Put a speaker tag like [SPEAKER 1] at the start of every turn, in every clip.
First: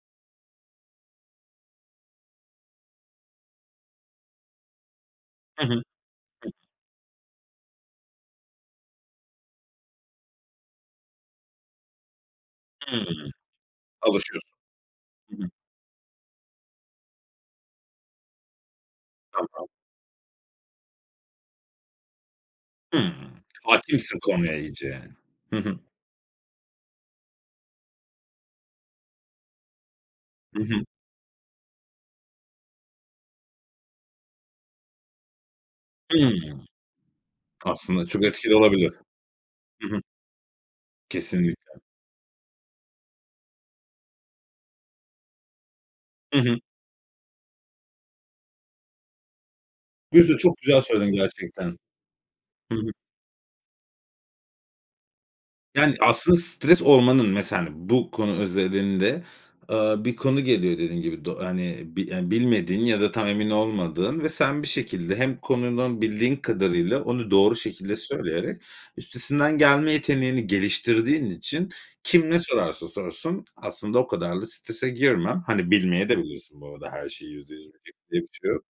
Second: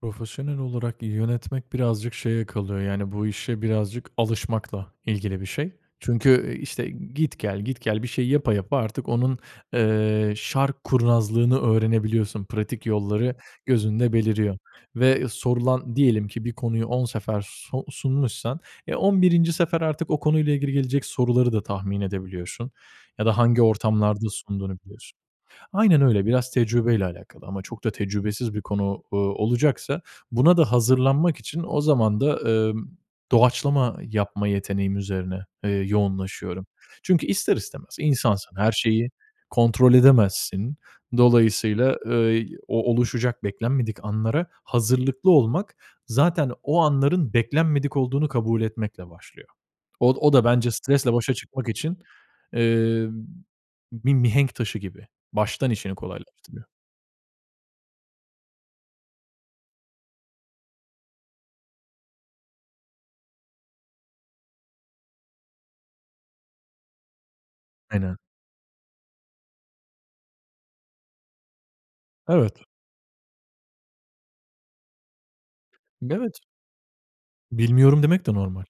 [SPEAKER 1] Profesyonel olarak yönetmek birazcık şeye kalıyor, yani, bu işe birazcık alışmakla ilgili bir
[SPEAKER 2] Hı
[SPEAKER 1] şey.
[SPEAKER 2] hı. Hıh.
[SPEAKER 1] Çünkü, eee, işte, git gel git gel bir şey yapa yapa artık onun, eee, şark kurnazlığını öğrenebiliyorsun pratik
[SPEAKER 2] Hımm.
[SPEAKER 1] yolları gözünde
[SPEAKER 2] Alışıyorsun.
[SPEAKER 1] beliriyor ve
[SPEAKER 2] Hı hı.
[SPEAKER 1] sorulan diyelim ki bir konuyu 10 sefer so sunmuşsan, e 11.
[SPEAKER 2] Tamam.
[SPEAKER 1] sefer artık o konuyla ilgili gelecek soruları da tahmin edebiliyorsun
[SPEAKER 2] Hımm.
[SPEAKER 1] ya da hangi
[SPEAKER 2] Hâkimsin
[SPEAKER 1] ortamlarda
[SPEAKER 2] konuya
[SPEAKER 1] sunduğunu
[SPEAKER 2] iyice.
[SPEAKER 1] biliyorsun.
[SPEAKER 2] Hı hı.
[SPEAKER 1] Aynen öyle, biraz tecrübeyle alakalı. Ama çok da tecrübesiz bir konu, ııı, olacaksa, buna
[SPEAKER 2] Hı
[SPEAKER 1] da
[SPEAKER 2] hı.
[SPEAKER 1] hazırlanmak için o zaman da, ımm, doğaçlama yapma yeteneğim üzerine, eee,
[SPEAKER 2] Hımm.
[SPEAKER 1] yoğunlaşıyorum. Çünkü ister istemez
[SPEAKER 2] Aslında çok etkili
[SPEAKER 1] insansın, her
[SPEAKER 2] olabilir.
[SPEAKER 1] şeyi
[SPEAKER 2] Hı
[SPEAKER 1] kontrol
[SPEAKER 2] hı.
[SPEAKER 1] edemezsin.
[SPEAKER 2] Kesinlikle.
[SPEAKER 1] Dolayısıyla, ııı, y o oluşacak beklenmedik anlara hazırlıklı olmak,
[SPEAKER 2] Hı
[SPEAKER 1] zaten
[SPEAKER 2] hı.
[SPEAKER 1] o anların beklenmedik olduğunu kabul etmekle başlıyor.
[SPEAKER 2] Bu
[SPEAKER 1] Od o
[SPEAKER 2] sözü
[SPEAKER 1] da
[SPEAKER 2] çok
[SPEAKER 1] bence
[SPEAKER 2] güzel söyledin
[SPEAKER 1] stresle başa
[SPEAKER 2] gerçekten.
[SPEAKER 1] çıkmak için,
[SPEAKER 2] Hı hı.
[SPEAKER 1] eee, bir mihenk taşı gib, i baştan
[SPEAKER 2] Yani,
[SPEAKER 1] işini
[SPEAKER 2] aslında
[SPEAKER 1] kolaylaştırmıyor.
[SPEAKER 2] stres olmanın mesela, hani, bu konu özelinde, ııı, bir konu geliyor dediğin gibi do hani, bi hani, bilmediğin ya da tam emin olmadığın ve sen bir şekilde hem konunun bildiğin kadarıyla onu doğru şekilde
[SPEAKER 1] Aynen.
[SPEAKER 2] söyleyerek üstesinden gelme yeteneğini geliştirdiğin için, kim ne
[SPEAKER 1] Evet.
[SPEAKER 2] sorarsa sorsun aslında o kadar da strese girme. Hani,
[SPEAKER 1] Evet.
[SPEAKER 2] bilmeyebilirsin de bu arada her şeyi %100
[SPEAKER 1] Bilmiyorum
[SPEAKER 2] bileceksin bir
[SPEAKER 1] demek de
[SPEAKER 2] şey yok.
[SPEAKER 1] normal.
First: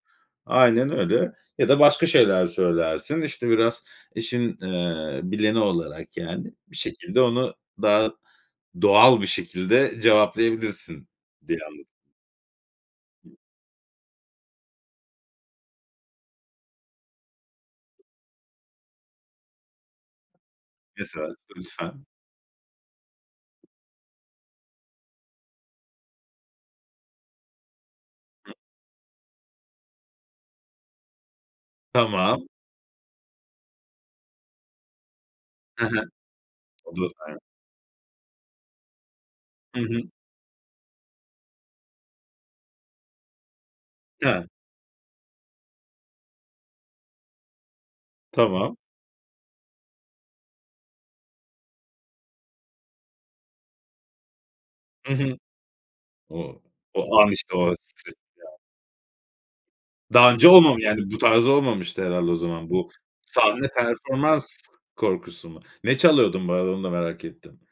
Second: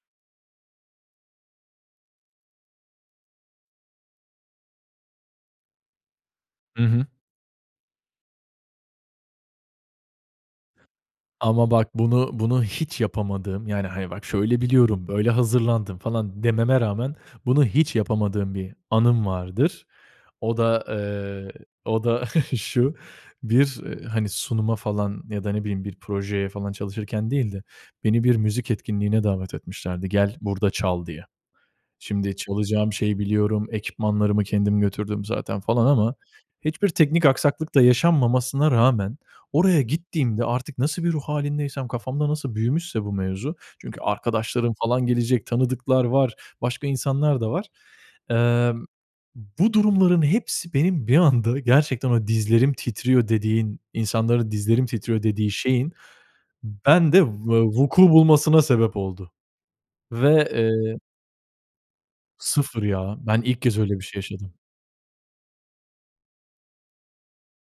[SPEAKER 2] Aynen öyle, ya da başka şeyler söylersin, işte, biraz işin, eee, bileni olarak, yani, bir
[SPEAKER 1] Hı hı.
[SPEAKER 2] şekilde onu daha doğal bir şekilde cevaplayabilirsin diye
[SPEAKER 1] Ama
[SPEAKER 2] anladım.
[SPEAKER 1] bak bunu bunu hiç yapamadığım, yani, hani, bak "Şöyle biliyorum, böyle hazırlandım." falan dememe rağmen bunu hiç yapamadığım bir anım vardır. O da,
[SPEAKER 2] Mesela,
[SPEAKER 1] eee, o
[SPEAKER 2] lütfen.
[SPEAKER 1] da şu: Bir, eee, hani, sunuma falan ya da ne bileyim bir projeye falan çalışırken değil de, beni bir
[SPEAKER 2] Hıh.
[SPEAKER 1] müzik etkinliğine davet etmişlerdi, "Gel, burada çal." diye. Şimdi
[SPEAKER 2] Tamam.
[SPEAKER 1] çalacağım şeyi biliyorum, ekipmanlarımı kendim götürdüm zaten
[SPEAKER 2] Hı
[SPEAKER 1] falan
[SPEAKER 2] hı.
[SPEAKER 1] ama hiçbir
[SPEAKER 2] Olur,
[SPEAKER 1] teknik
[SPEAKER 2] aynen.
[SPEAKER 1] aksaklık da yaşanmamasına rağmen
[SPEAKER 2] Hı
[SPEAKER 1] oraya
[SPEAKER 2] hı.
[SPEAKER 1] gittiğimde, artık nasıl bir ruh hâlindeysem, kafamda nasıl büyümüşse bu mevzu, çünkü
[SPEAKER 2] He.
[SPEAKER 1] arkadaşlarım falan gelecek, tanıdıklar var, başka insanlar da var.
[SPEAKER 2] Tamam.
[SPEAKER 1] Emm, bu durumların hepsi benim bir anda gerçekten ama dizlerim titriyor dediğin, insanların dizlerim
[SPEAKER 2] Hı
[SPEAKER 1] titriyor
[SPEAKER 2] hı.
[SPEAKER 1] dediği şeyin
[SPEAKER 2] O o
[SPEAKER 1] bende v
[SPEAKER 2] an işte,
[SPEAKER 1] eee,
[SPEAKER 2] o
[SPEAKER 1] vuku
[SPEAKER 2] stres ya.
[SPEAKER 1] bulmasına sebep oldu
[SPEAKER 2] Daha önce
[SPEAKER 1] ve,
[SPEAKER 2] olmamı
[SPEAKER 1] eee
[SPEAKER 2] yani, bu tarz olmamıştı herhâlde o zaman
[SPEAKER 1] 0
[SPEAKER 2] bu
[SPEAKER 1] ya, ben ilk
[SPEAKER 2] sahne
[SPEAKER 1] kez öyle bir şey
[SPEAKER 2] performans
[SPEAKER 1] yaşadım.
[SPEAKER 2] korkusu mu? Ne çalıyordun bu arada? Onu da merak ettim.